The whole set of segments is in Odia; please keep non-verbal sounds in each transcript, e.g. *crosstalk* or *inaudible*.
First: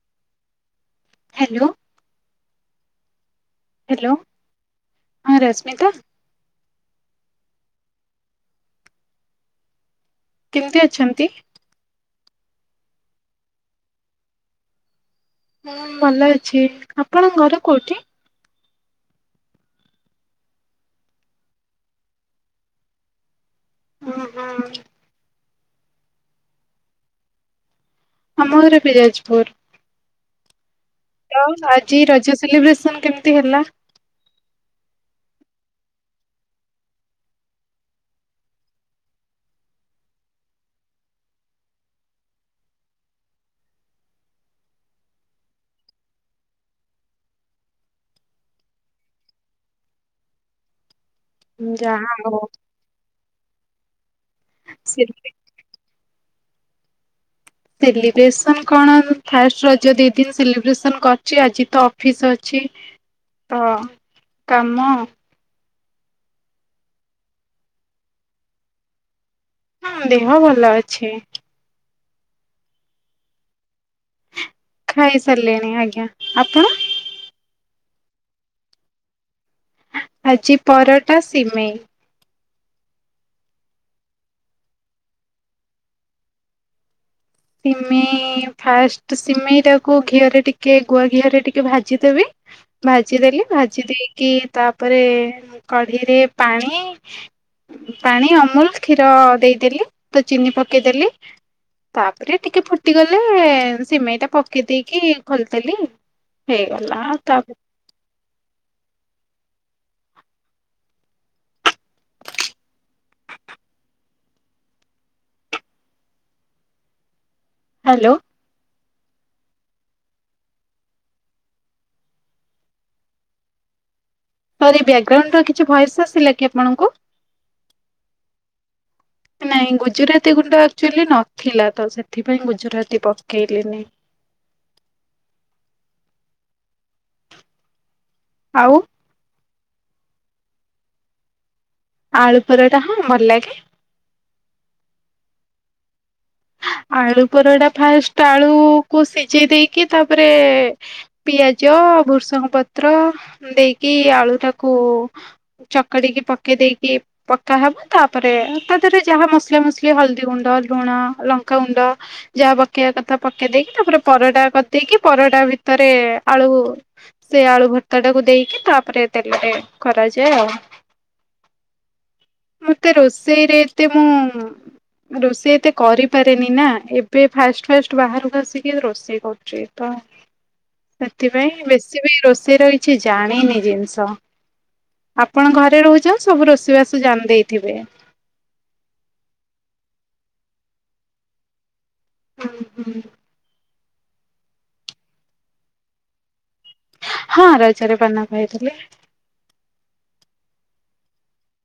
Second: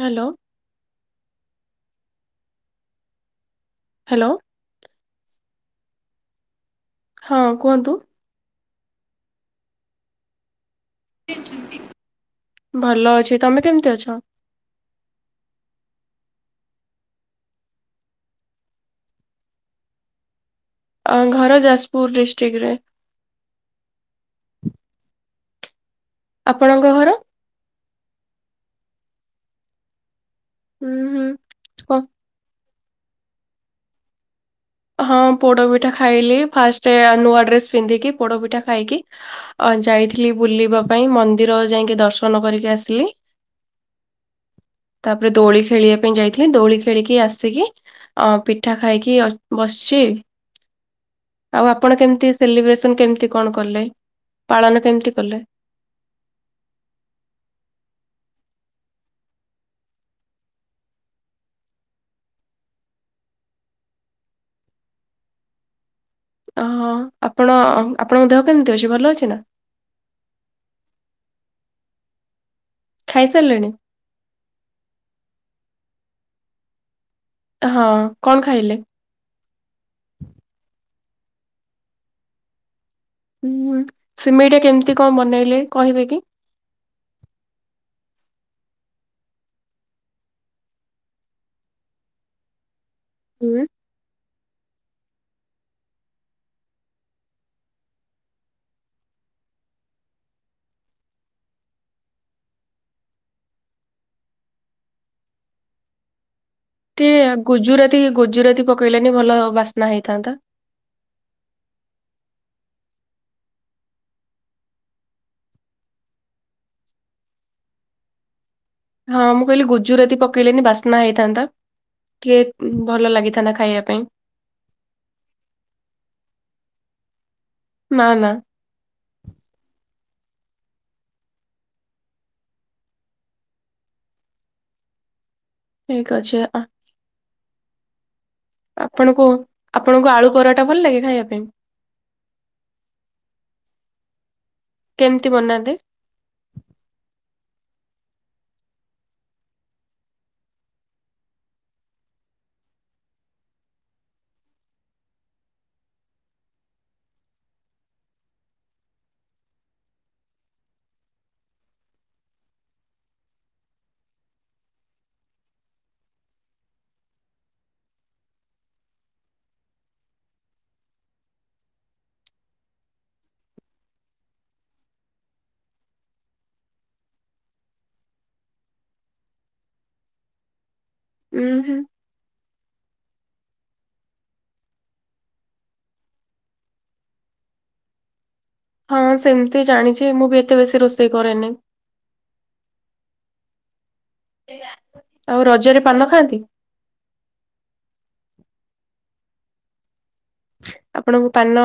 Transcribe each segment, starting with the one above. ହ୍ୟାଲୋ। ହ୍ୟାଲୋ। ହ୍ୟାଲୋ ହଁ ରଶ୍ମିତା। ହଁ କୁହନ୍ତୁ। କେମିତି ଅଛୁ? *unintelligible* ଭଲ ଅଛି ତମେ କେମତି ଅଛ? ମୁଁ ମନେ ଅଛି ଆପଣ ଘର କେଉଁଠି? ଆ ଘର ଯାଜପୁର ଡିଷ୍ଟ୍ରିକ୍ଟ ରେ। ହୁଁ ହୁଁ। ଆପଣଙ୍କ ଘର। ଆମ ଘର ବି ଯାଜପୁର। ହୁଁ ହୁଁ। ଆଉ ଆଜି କ- ରଜ ସେଲିବ୍ରେସନ୍ କେମିତି ହେଲା। ହଁ ପୋଡପିଠା ଖାଇଲି। ଫାଷ୍ଟ, ନୂଆ ଡ୍ରେସ୍ ପିନ୍ଧିକି ପୋଡ ପିଠା ଖାଇକି ଅ ଜାଇଥିଲି ବୁଲିବା ପାଇଁ, ମନ୍ଦିର ଜାଇକି ଦର୍ଶନ କରିକି ଆସିଲି। *unintelligible* ତାପରେ ଦୋଳି ଖେଳିବା ପାଇଁ ଜାଇଥିଲି। ଦୋଳି ଖେଳିକି ଆସିକି ଅ ପିଠା ଖାଇକି ଅ ବସିଛି। ଆଉ ଆପଣ ଯାହା କେମତି ହଉ ସେଲିବ୍ରେସନ୍, କେମିତି କଣ କଲେ ପାଳନ ସେ କେମିତି କଲେ? ସେଲିବ୍ରେସନ୍ କଣ? ଫାଷ୍ଟ ରଜ ଦି ଦିନ ସେଲିବ୍ରେସନ୍ କରିଛି। ଆଜି ତ ଅଫିସ୍ ଅଛି। ତ କାମ ଓହୋ, ଆପଣ ଆପଣଙ୍କ ଦେହ କେମିତି ଅଛି? ଭଲ ଅଛି ନା! ହଁ ଦେହ ଭଲ ଅଛି। ଖାଇ ସାରିଲେଣି? ଖାଇ ସାରିଲିଣି। ଆଜ୍ଞା, ଆପଣ ହଁ, କଣ ଖାଇଲେ? ଆଜି ପରଟା ସିମେଇ। ହୁଁ, ସିମେଇଟା କେମିତି କଣ ବନେଇଲେ? କହିବେ କି? ସିମେଇ! ଫାଷ୍ଟ ସିମେଇଟାକୁ ଘିଅରେ ଟିକେ ଗୁଆ ଘିଅରେ ଟିକେ ଭାଜିଦେବେ। ଭାଜିଦେଲି, ହୁଁ ଭାଜି ଦେଇକି ତାପରେ କଢ଼େଇ ରେ ପାଣି ପାଣି, ଅମୁଲ୍, କ୍ଷୀର ଦେଇଦେଲି। ତ ଚିନି ପକେଇଦେଲି। ତାପରେ ଟିକେ ଫୁଟିଗଲେ, ସିମେଇଟା ପକେଇ ଦେଇକି ଖୋଲିଦେଲି। ହେଇଗଲା ଟିକେ ତାପରେ ଗୁଜୁରାତି ଗୁଜୁରାତି ପକେଇଲୋନି ଭଲ ବାସ୍ନା ହେଇଥାନ୍ତା। ହାଲୋ! ହଁ, ମୁଁ କହିଲି ଗୁଜୁରାତି ପକେଇଲେନି ବାସ୍ନା ହେଇଥାନ୍ତା। କେ ଭଲ ଲାଗିଥାନ୍ତା ଖାଇବା ପାଇଁ। ସରି, ବ୍ୟାକଗ୍ରାଉଣ୍ଡର କିଛି ଭଏସ୍ ଆସିଲା କି ଆପଣଙ୍କୁ? ନାଁ ନାଁ। ନାଇଁ ଗୁଜୁରାତି ଗୁଣ୍ଡ ଆକ୍ଟୁଆଲି ନଥିଲା ତ ସେଥିପାଇଁ ଗୁଜୁରାତି ପକେଇଲିନି। ଠିକ୍ ଅଛି। ଆ ଆଉ ଆପଣଙ୍କୁ, ଆପଣଙ୍କୁ ଆଳୁ ପରଟା ଭଲ ଲାଗେ ଖାଇବା ପାଇଁ? ଆଳୁ ପରଟା, ହଁ ଭଲ ଲାଗେ। କେମିତି ବନାନ୍ତି? ଆଳୁ ପରଟା, ଫାଷ୍ଟ ଆଳୁକୁ ସିଝେଇ ଦେଇକି ତାପରେ ପିଆଜ, ଭୃସଙ୍ଗ ପତ୍ର ଦେଇକି ଆଳୁଟାକୁ ଚକଡିକି ପକେଇ ଦେଇକି ପକ୍କା ହବ। ତାପରେ ତା ଦେହରେ ଜାହା ମସଲା ମସଲି ହଳଦୀ ଗୁଣ୍ଡ, ଲୁଣ ଲଙ୍କା ଗୁଣ୍ଡ ଜାହା ପକେଇବା କଥା ପକେଇ ଦେଇକି, ତାପରେ ପରଟା କରିଦେଇକି ପରଟା ଭିତରେ ଆଳୁ ସେ ଆଳୁ ଭର୍ତ୍ତା ଟାକୁ ଦେଇକି, ତାପରେ ତେଲରେ କରାଯାଏ ଆଉ। ମତେ ରୋଷେଇରେ ଏତେ ମୁଁ, ରୋଷେଇ ଏତେ କରିପାରେନି ନା, ଏବେ ଫାଷ୍ଟ ଫାଷ୍ଟ ବାହାରକୁ ଆସିକି ରୋଷେଇ କରୁଛି। ତ ଉୁଁ ସେଥିପାଇଁ ହୁଁ ବେସିବି ରୋଷେଇର କିଛି ଜାଣିନି ଜିନିଷ। ଆପଣ ଘରେ ରହୁଛ, ସବୁ ରୋଷେଇବାସ ଜାଣି ଦେଇଥିବେ। ହଁ ସେମିତି ଜାଣିଛି ମୁଁ ବି ଏତେ ବେଶୀ ରୋଷେଇ କରେନି। ହୁଁ ହୁଁ। ଆଉ ରଜରେ ପାନ ଖାଆନ୍ତି? ହଁ ରଜରେ ପାନ ଖାଇଥିଲି। ଆପଣଙ୍କୁ ପାନ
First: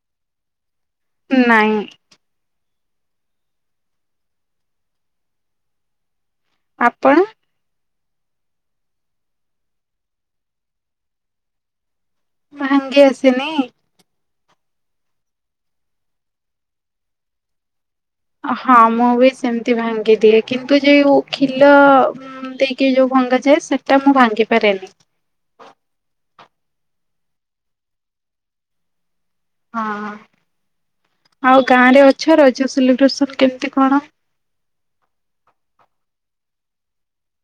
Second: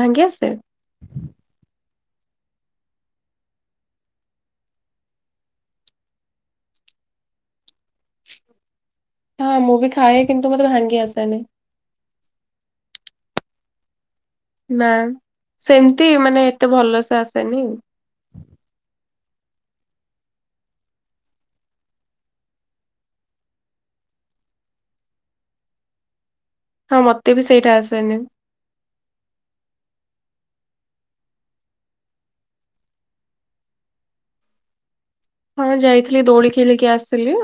ଭାଙ୍ଗି ଆସେ? ନାଇଁ। ଆପଣ? ହଁ ମୁଁ ବି ଖାଏ କିନ୍ତୁ ମତେ ଭାଙ୍ଗି ଆସେନି। ଭାଙ୍ଗି ଆସିନି। ନା ସେମତି ମାନେ ଏତେ ଭଲସେ ଆସେନି ଆଉ। ହଁ ମୁଁ ବି ସେମିତି ଭାଙ୍ଗିଦିଏ କିନ୍ତୁ ଯୋଉ ଖିଲ ଦେଇକି ଯୋଉ ଭଙ୍ଗାଯାଏ ସେଟା ମୁଁ ଭାଙ୍ଗି ପାରେନି। ହଁ ମତେ ବି ସେଇଟା ଆସେନି। ହଁ ଆଉ ଗାଁ ରେ ଅଛ ରଜ ସେଲିବ୍ରେସନ୍ କେମିତି କଣ? ହଁ ଯାଇଥିଲି ଦୋଳି ଖେଳିକି ଆସିଲି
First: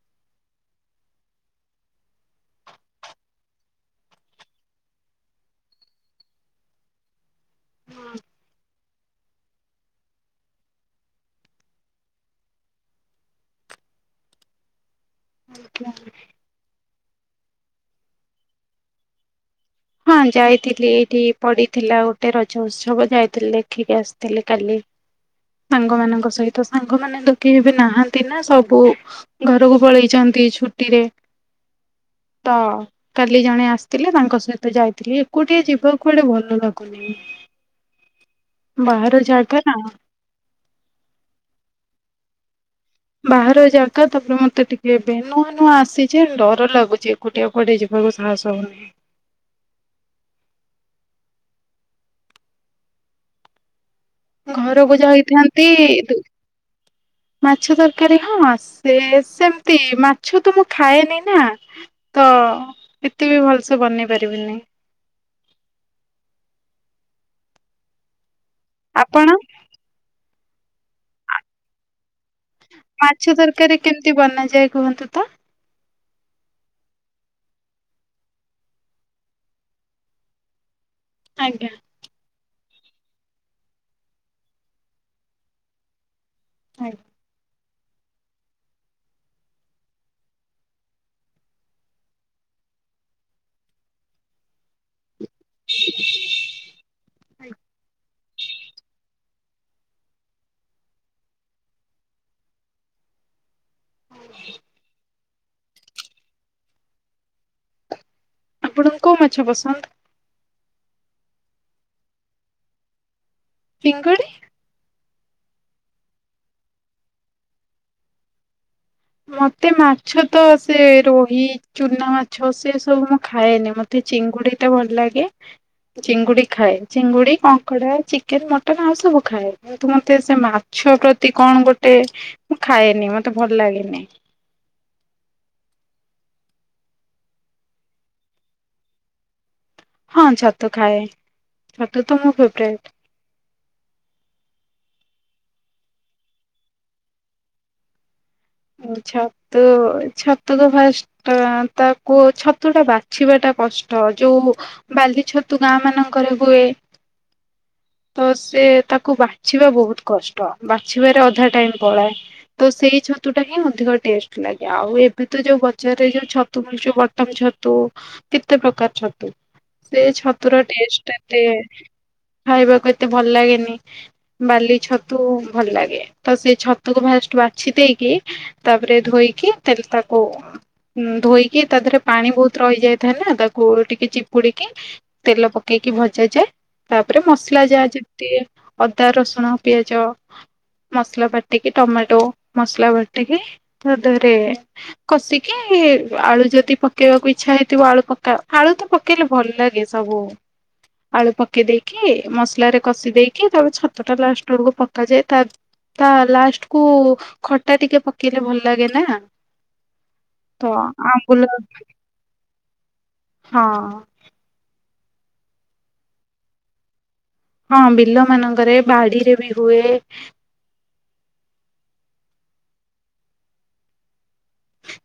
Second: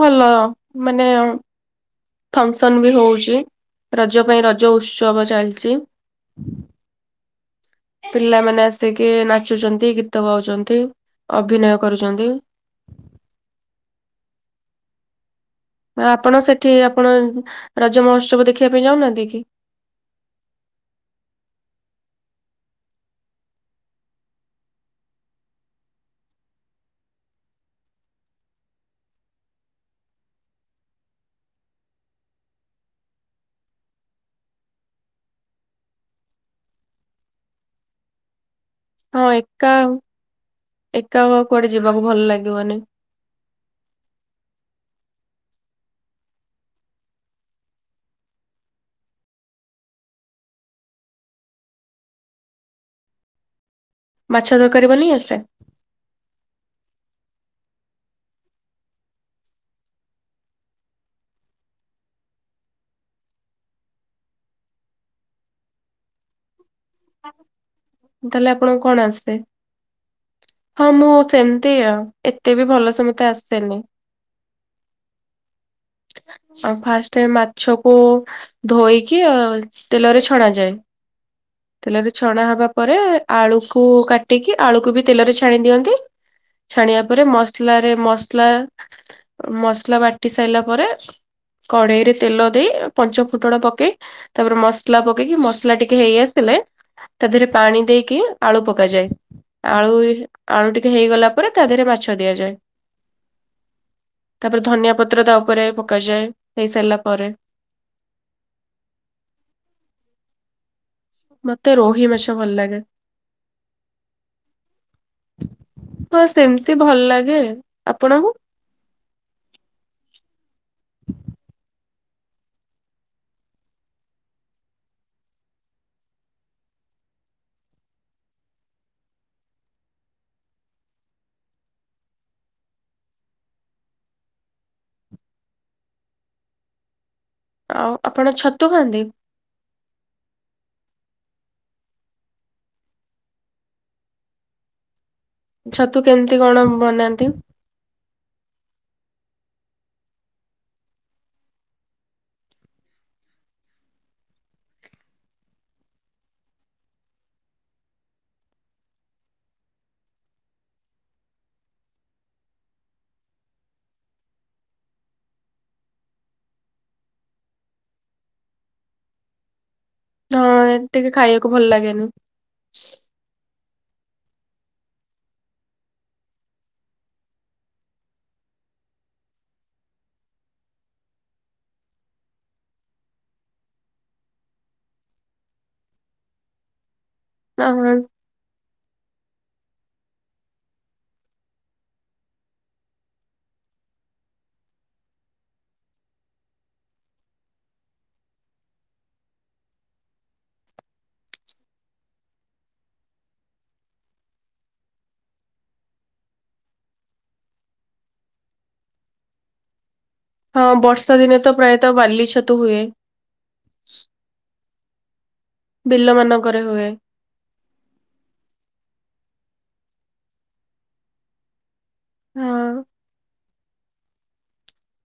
ଭଲ ମାନେ ଫଙ୍କସନ୍ ବି ହଉଛି ରଜ ପାଇଁ ରଜ ଉତ୍ସବ ଚାଲିଛି। ପିଲାମାନେ ଆସିକି ନାଚୁଛନ୍ତି, ଗୀତ ଗାଉଛନ୍ତି ଅଭିନୟ କରୁଛନ୍ତି। ଆପଣ ସେଠି ଆପଣ ରଜ ମହୋତ୍ସବ ଦେଖିବା ପାଇଁ ଯାଉନାହାନ୍ତି କି? ହଁ ଯାଇଥିଲି ଏଇଠି ପଡିଥିଲା ଗୋଟେ ରଜ ଉତ୍ସବ ଯାଇଥିଲି ଦେଖିକି ଆସିଥିଲି କାଲି। ସାଙ୍ଗ ମାନଙ୍କ ସହିତ ସାଙ୍ଗ ମାନେ ତ କେହି ବି ନାହାନ୍ତି ନା ସବୁ ଘରକୁ ପଳେଇଚନ୍ତି ଛୁଟିରେ ତ କାଲି ଜଣେ ଆସିଥିଲେ ତାଙ୍କ ସହିତ ଯାଇଥିଲି ଏକୁଟିଆ ଯିବାକୁ କୁଆଡେ ଭଲ ଲାଗୁନି। *inaudible* ବାହାର ହଁ ଜାଗା ଏକା ନା ଏକା ଆଉ କୁଆଡେ ଯିବାକୁ ଭଲ ଲାଗିବନି। ବାହାର ଜାଗା ତାପରେ ମତେ ଟିକେ ଏବେ ନୂଆ ନୂଆ ଆସିଛି ଡର ଲାଗୁଛି। ଏକୁଟିଆ କୁଆଡେ ଯିବାକୁ ସାହସ ହଉନି। ମାଛ ତରକାରୀ ଘରକୁ ବନେଇ ଆସେ? ଯାଇଥାନ୍ତି ମାଛ ତରକାରୀ ହଁ ସେ ସେମତି ମାଛ ତ ମୁଁ ଖାଏନି ନା। ତ ଏତେ ବି ଭଲସେ ବନେଇ ପାରିବିନି। ତାହେଲେ ଆପଣଙ୍କୁ କଣ ଆପଣ ଆସେ? ହଁ ମୁଁ ସେମିତି ଆଉ। ଏତେ ବି ଭଲ ସେ ମତେ ମାଛ ତରକାରୀ ଆସେନି। କେମିତି ବନାଯାଏ କୁହନ୍ତୁ ତ? ଆଉ ଫାଷ୍ଟେ ମାଛକୁ ଧୋଇକି ତେଲରେ ଛଣା ଯାଏ। ଆଜ୍ଞା। ତେଲରେ ଛଣା ହବା ପରେ ଆଳୁକୁ କାଟିକି ଆଳୁକୁ ବି ତେଲରେ ଛାଣି ଦିଅନ୍ତି। ଆଜ୍ଞା। ଛାଣିବା ପରେ ମସଲାରେ ମସଲା ମସଲା ବାଟି ସାଇଲା ପରେ କଡେଇ ରେ ତେଲ ଦେଇ ପଞ୍ଚ ଫୁଟଣ ପକେଇ ତାପରେ ମସ ମସଲା ପକେଇକି ମସଲା ଟିକେ ହେଇ ଆସିଲେ ତା ଦେହରେ ପାଣି ଦେଇକି ଆଳୁ ପକାଯାଏ। ଆଳୁ ଆଳୁ ଟିକେ ହେଇଗଲା ପରେ ତା ଦେହରେ ମାଛ ଦିଆଯାଏ। ତାପରେ ଧନିଆ ପତ୍ର ତା ଉପରେ ପକାଯାଏ ହେଇସାରିଲା ପରେ। ଆପଣଙ୍କୁ କୋଉ ମାଛ ପସନ୍ଦ? ମତେ ରୋହି ମାଛ ଭଲ ଲାଗେ। ଚିଙ୍ଗୁଡି? ହଁ ସେମିତି ଭଲ ଲାଗେ ଆପଣଙ୍କୁ? ମତେ ମାଛ ତ ସେ ରୋହି ଚୁନା ମାଛ ସେ ସବୁ ମୁଁ ଖାଏନି ମତେ ଚିଙ୍ଗୁଡିଟା ଭଲ ଲାଗେ। ଚିଙ୍ଗୁଡି ଖାଏ, ଚିଙ୍ଗୁଡି, କଙ୍କଡା, ଚିକେନ, ମଟନ ଆଉ ସବୁ ଖାଏ। କିନ୍ତୁ ମତେ ସେ ମାଛ ପ୍ରତି କଣ ଗୋଟେ ମୁଁ ଖାଏନି ମତେ ଭଲ ଲାଗେନି। ଆଉ ଆପଣ ଛତୁ ଖାଆନ୍ତି? ହଁ ଛତୁ ଖାଏ, ଛତୁ ତ ମୋ ଫେବରାଇଟ। ଛତୁ କେମିତି କଣ ବନାନ୍ତି? ଛତୁ ଛତୁ ତ ଫାଷ୍ଟ ଆ ତାକୁ ଛତୁ ଟା ବାଛିବାଟା କଷ୍ଟ ଯୋଉ ବାଲି ଛତୁ ଗାଁ ମାନଙ୍କରେ ହୁଏ, ତ ସେ ତାକୁ ବାଛିବା ବହୁତ କଷ୍ଟ ବାଛିବାରେ ଅଧା ଟାଇମ ପଳାଏ। ତ ସେଇ ଛତୁ ଛତୁଟା ହିଁ ଅଧିକ ଟେଷ୍ଟ ଲାଗେ ଆଉ ଏବେ ତ ଯୋଉ ବଜାରରେ ଯୋଉ ଛତୁ ମିଳୁଛି ବଟମ ଛତୁ କେତେ ପ୍ରକାର ଛତୁ, ସେ ଛତୁର ହଁ ଟିକେ ଟେଷ୍ଟ୍ ଏତେ ଖାଇବାକୁ ଭଲ ଲାଗେନି ଖାଇବାକୁ ଏତେ ଭଲ ଲାଗେନି ବାଲି ଛତୁ ଭଲ ଲାଗେ, ତ ସେ ଛତୁକୁ ଫାଷ୍ଟ ବାଛିଦେଇ ଦେଇକି ତାପରେ ଧୋଇକି ତେଲ ତାକୁ ଧୋଇକି ତା ଦେହରେ ପାଣି ବହୁତ ରହି ଯାଇଥାଏ ନା ତାକୁ ଟିକେ ଚିପୁଡିକି ତେଲ ପକେଇକି ଭଜା ଯାଏ ତାପରେ ମସଲା ଯାହା ହଁ। ଯେମିତି ଟିକେ ଅଦା, ରସୁଣ, ପିଆଜ, ମସଲା ବାଟିକି ଟମାଟୋ ମସଲା ବାଟିକ ତା ଦିହରେ କଷିକି ଆଳୁ ଯଦି ପକେଇବାକୁ ଇଚ୍ଛା ହେଇଥିବ ଆଳୁ ପକା ଆଳୁ ତ ପ ପକେଇଲେ ଭଲ ଲାଗେ ସବୁ। ଆଳୁ ପକେଇଦେଇକି ମସଲାରେ କଷି ଦେଇକି ତାପରେ ଛତୁଟା ଲାଷ୍ଟ ବେଳକୁ ପକାଯାଏ ତ ତା ଲାଷ୍ଟକୁ ଖଟା ଟିକେ ପକେଇଲେ ଭଲ ଲାଗେ ନା? ତ ହଁ, ବର୍ଷା ଦିନେ ଆମ୍ବୁଲ ତ ପ୍ରାୟତଃ ବାଲି ଛତୁ ହୁଏ। ହଁ। ବିଲ ମାନଙ୍କରେ ହୁଏ। ହଁ ବିଲ ମାନଙ୍କରେ ବାଡିରେ ବି ହୁଏ। ହଁ।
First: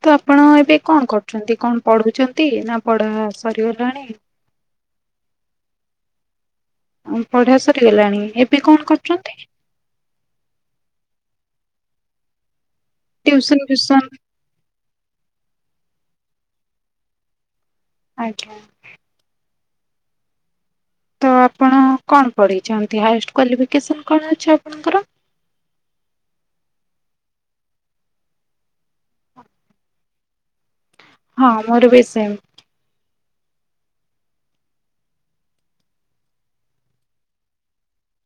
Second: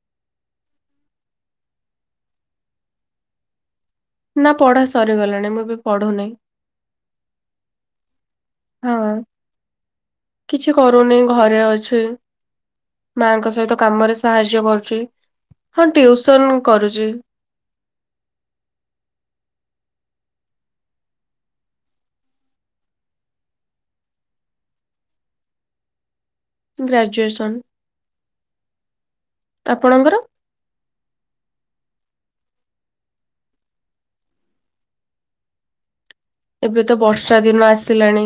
ତ ଆପଣ ଏବେ କଣ କରୁଛନ୍ତି, କଣ ପଢୁଛନ୍ତି ନା ପଢା ସରିଗଲାଣି? ନା ପଢା ସରିଗଲାଣି ମୁଁ ଏବେ ପଢୁନି। ପଢ଼ା ସରିଗଲାଣି ଏବେ କଣ ହଁ। କରୁଛନ୍ତି? କିଛି କରୁନି ଘରେ ଅଛି। ମାଙ୍କ ଟିଉସନ ସହିତ ଫିଉସନ କାମରେ ସାହାଯ୍ୟ କରୁଛି ହଁ ଟିଉସନ୍ କରୁଛି। ଆଜ୍ଞା। ତ ଆପଣ କଣ ପଢ଼ିଛନ୍ତି ହାଏଷ୍ଟ କ୍ଵାଲିଫିକେସନ୍ କଣ ଅଛି ଆପଣଙ୍କର? ଗ୍ରାଜୁଏସନ, ଆପଣଙ୍କର? ହଁ ମୋର ବି ସେମ୍। ଏବେ ତ ବର୍ଷା ଦିନ ଆସିଲାଣି,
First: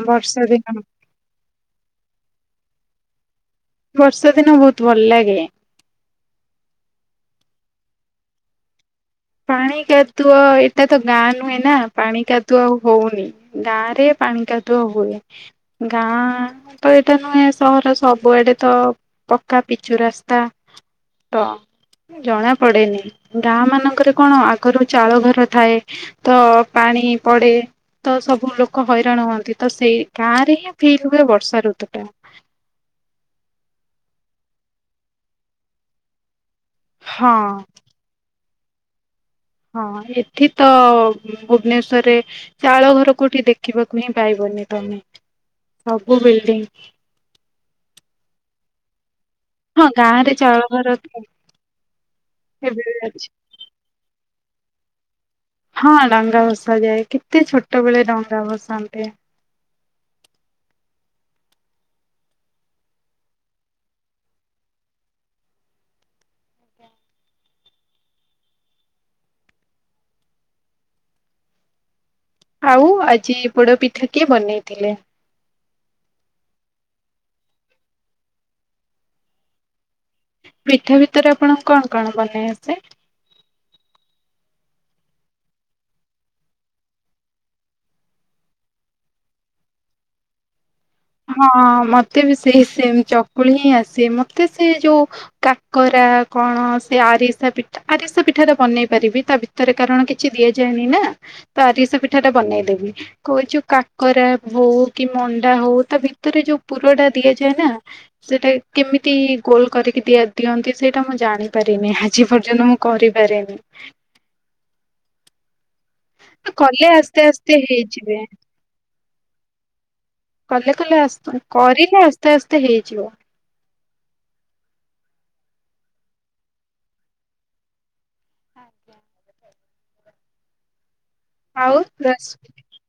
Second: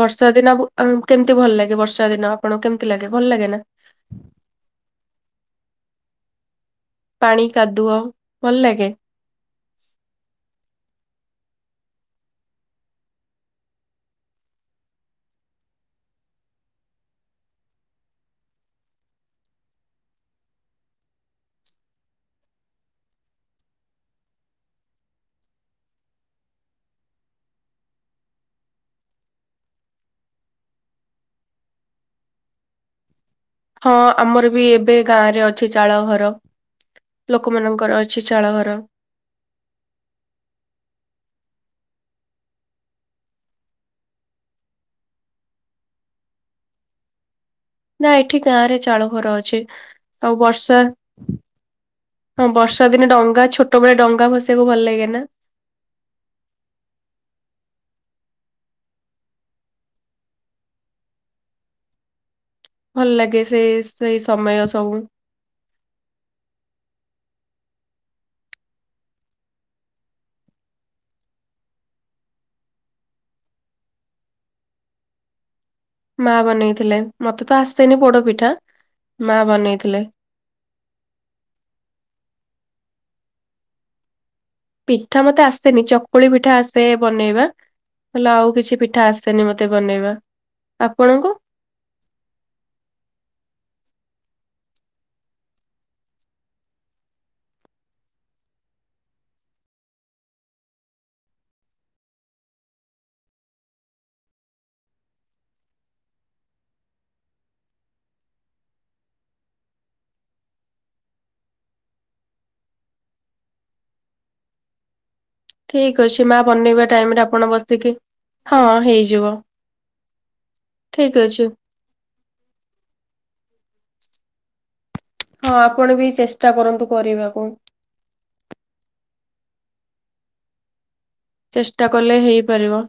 ବର୍ଷା ଦିନ *unintelligible* କେମିତି ଭଲ ଲାଗେ ବର୍ଷା ଦିନ ଆପଣଙ୍କୁ କେମିତି ଲାଗେ ଭଲ ଲାଗେ ନା? ବର୍ଷା ଦିନ ବହୁତ ଭଲ ଲାଗେ। ପାଣି କାଦୁଅ ଭଲ ଲାଗେ। ପାଣି କାଦୁଅ ଏଇଟା ତ ଗାଁ ନୁହେଁ ନା ପାଣି କାଦୁଅ ଆଉ ହଉନି। ଗାଁ ରେ ପାଣି କାଦୁଅ ହୁଏ। ଗାଁ ତ ଏଇଟା ନୁହେଁ ସହର ସବୁଆଡ଼େ ତ ପକ୍କା ପିଚୁ ରାସ୍ତା। ତ ଜଣା ପଡେନି ଗାଁ ମାନଙ୍କରେ କଣ ଆଗରୁ ଚାଳ ଘର ଥାଏ ତ ପାଣି ପଡେ ତ ସବୁ ଲୋକ ହଇରାଣ ହୁଅନ୍ତି ତ ସେଇ ଗାଁ ରେ ହିଁ ଫିଲ୍ ହୁଏ ବର୍ଷା ଋତୁ ଟା। ହଁ ଆମର ବି ଏବେ ଗାଁ ରେ ଅଛି ଚାଳ ଘର ହଁ ଲୋକମାନଙ୍କର ଅଛି। ଅଛି ଚାଳ ଘର। ହଁ ଏଠି ତ ଭୁବନେଶ୍ଵରରେ ଚାଳ ଘର କୋଉଠି ଦେଖିବାକୁ ପାଇବନି ସବୁ ବିଲଡିଙ୍ଗ। ନା ଏଠି ଗାଁ ରେ ଚାଳ ଘର ଅଛି। ହଁ ଗାଁ ରେ ଆଉ ଚାଉଳ ବର୍ଷା ଘର ତ ହଁ ଏବେ ବର୍ଷା ବି ଦିନେ ଅଛି। ଡଙ୍ଗା ଛୋ ଛୋଟ ବେଳେ ଡଙ୍ଗା ଭସେଇଆକୁ ଭଲ ଲାଗେ ନା। ହଁ ଡଙ୍ଗା ଭସାଯାଏ କେତେ ଛୋଟ ବେଳେ ଡଙ୍ଗା ଭଶାନ୍ତି। ଭଲ ଲାଗେ ସେ ସେ ସମୟ ସବୁ। ଆଉ ଆଜି ପୋଡ ପିଠା କିଏ ବନେଇଥିଲେ? ମା ବନେଇଥିଲେ ମତେ ତ ଆସେନି ପୋଡ ପିଠା ମା ବନେଇଥିଲେ। ପିଠା ଭିତରେ ଆପଣଙ୍କୁ କଣ କଣ ବନେଇ ଆସେ? ପିଠା ମତେ ଆସେନି ଚକୁଳି ପିଠା ଆସେ ବନେଇବା। ହେଲେ ଆଉ କିଛି ପିଠା ଆସେନି ମତେ ବନେଇବା ଆପଣ ହଁ ମତେ ବି ସେଇ ସେମ ଚକୁଳି ହିଁ ଆସେ ମତେ ସେ ଯୋଉ କାକରା କଣ ସେ ଆରିସା ପି ଆରିଶା ପିଠାଟା ବନେଇ ପାରିବି ତା ଭିତରେ କାରଣ କିଛି ଦିଆ ଯାଏନି ନା। ଆରିସା ପିଠା ଟା ବନେଇ ଦେବି କହୁଚୁ କାକରା ହଉ କି ମଣ୍ଡା ହଉ ତା ଭିତରେ ଯୋଉ ପୁର ଟା ଦିଆଯାଏ ନା ସେଇଟା କେମିତି ଗୋଲ କରିକିି ଦିଆ ଦିଅନ୍ତି ସେଇଟା ମୁଁ ଜାଣିପାରିନି ଆଜି ପର୍ଯ୍ୟନ୍ତ ମୁଁ କରିପାରେନି। ହ *inaudible* ଠିକ ଅଛି ମା କଲେ ବନେଇବା ଟାଇମ ରେ ଆସ୍ତେ ଆପଣ ଆସ୍ତେ ବସିକି ହେଇଯିବେ ହଁ ହେଇଯିବ। କଲେ କଲେ ଠିକ୍ ଆ ଅଛି କରିଲେ ଆସ୍ତେ ଆସ୍ତେ ହେଇଯିବ। ହଁ ଆପଣ ବି ଚେଷ୍ଟା କରନ୍ତୁ କରିବାକୁ। ଆଜ୍ଞା *inaudible* ଆଉ ଚେଷ୍ଟା କଲେ ରସ୍ ହେଇପାରିବ।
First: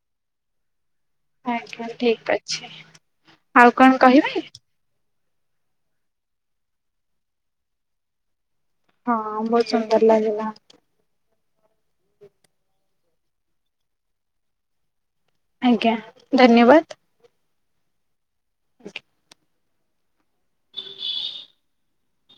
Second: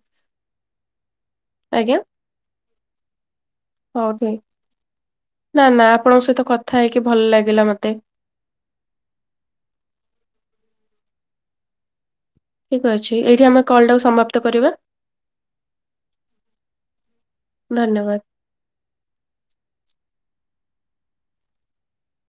ଆଜ୍ଞା ଠିକ ଅଛି ଆଉ କଣ ହଉ ଠିକ୍। କହିବେ? ନା ନା ଆପଣଙ୍କ ସହିତ କଥା ହେଇକି ଭଲ ଲାଗିଲା ମତେ। ହଁ ବହୁତ ସୁନ୍ଦର ଲାଗିଲା। ଠିକ୍ ଅଛି ଏଇଠି ଆମେ କଲ୍ ଟାକୁ ସମାପ୍ତ କରିବା। ଆଜ୍ଞା ଧନ୍ୟବାଦ। ଧନ୍ୟବାଦ। ହ *inaudible*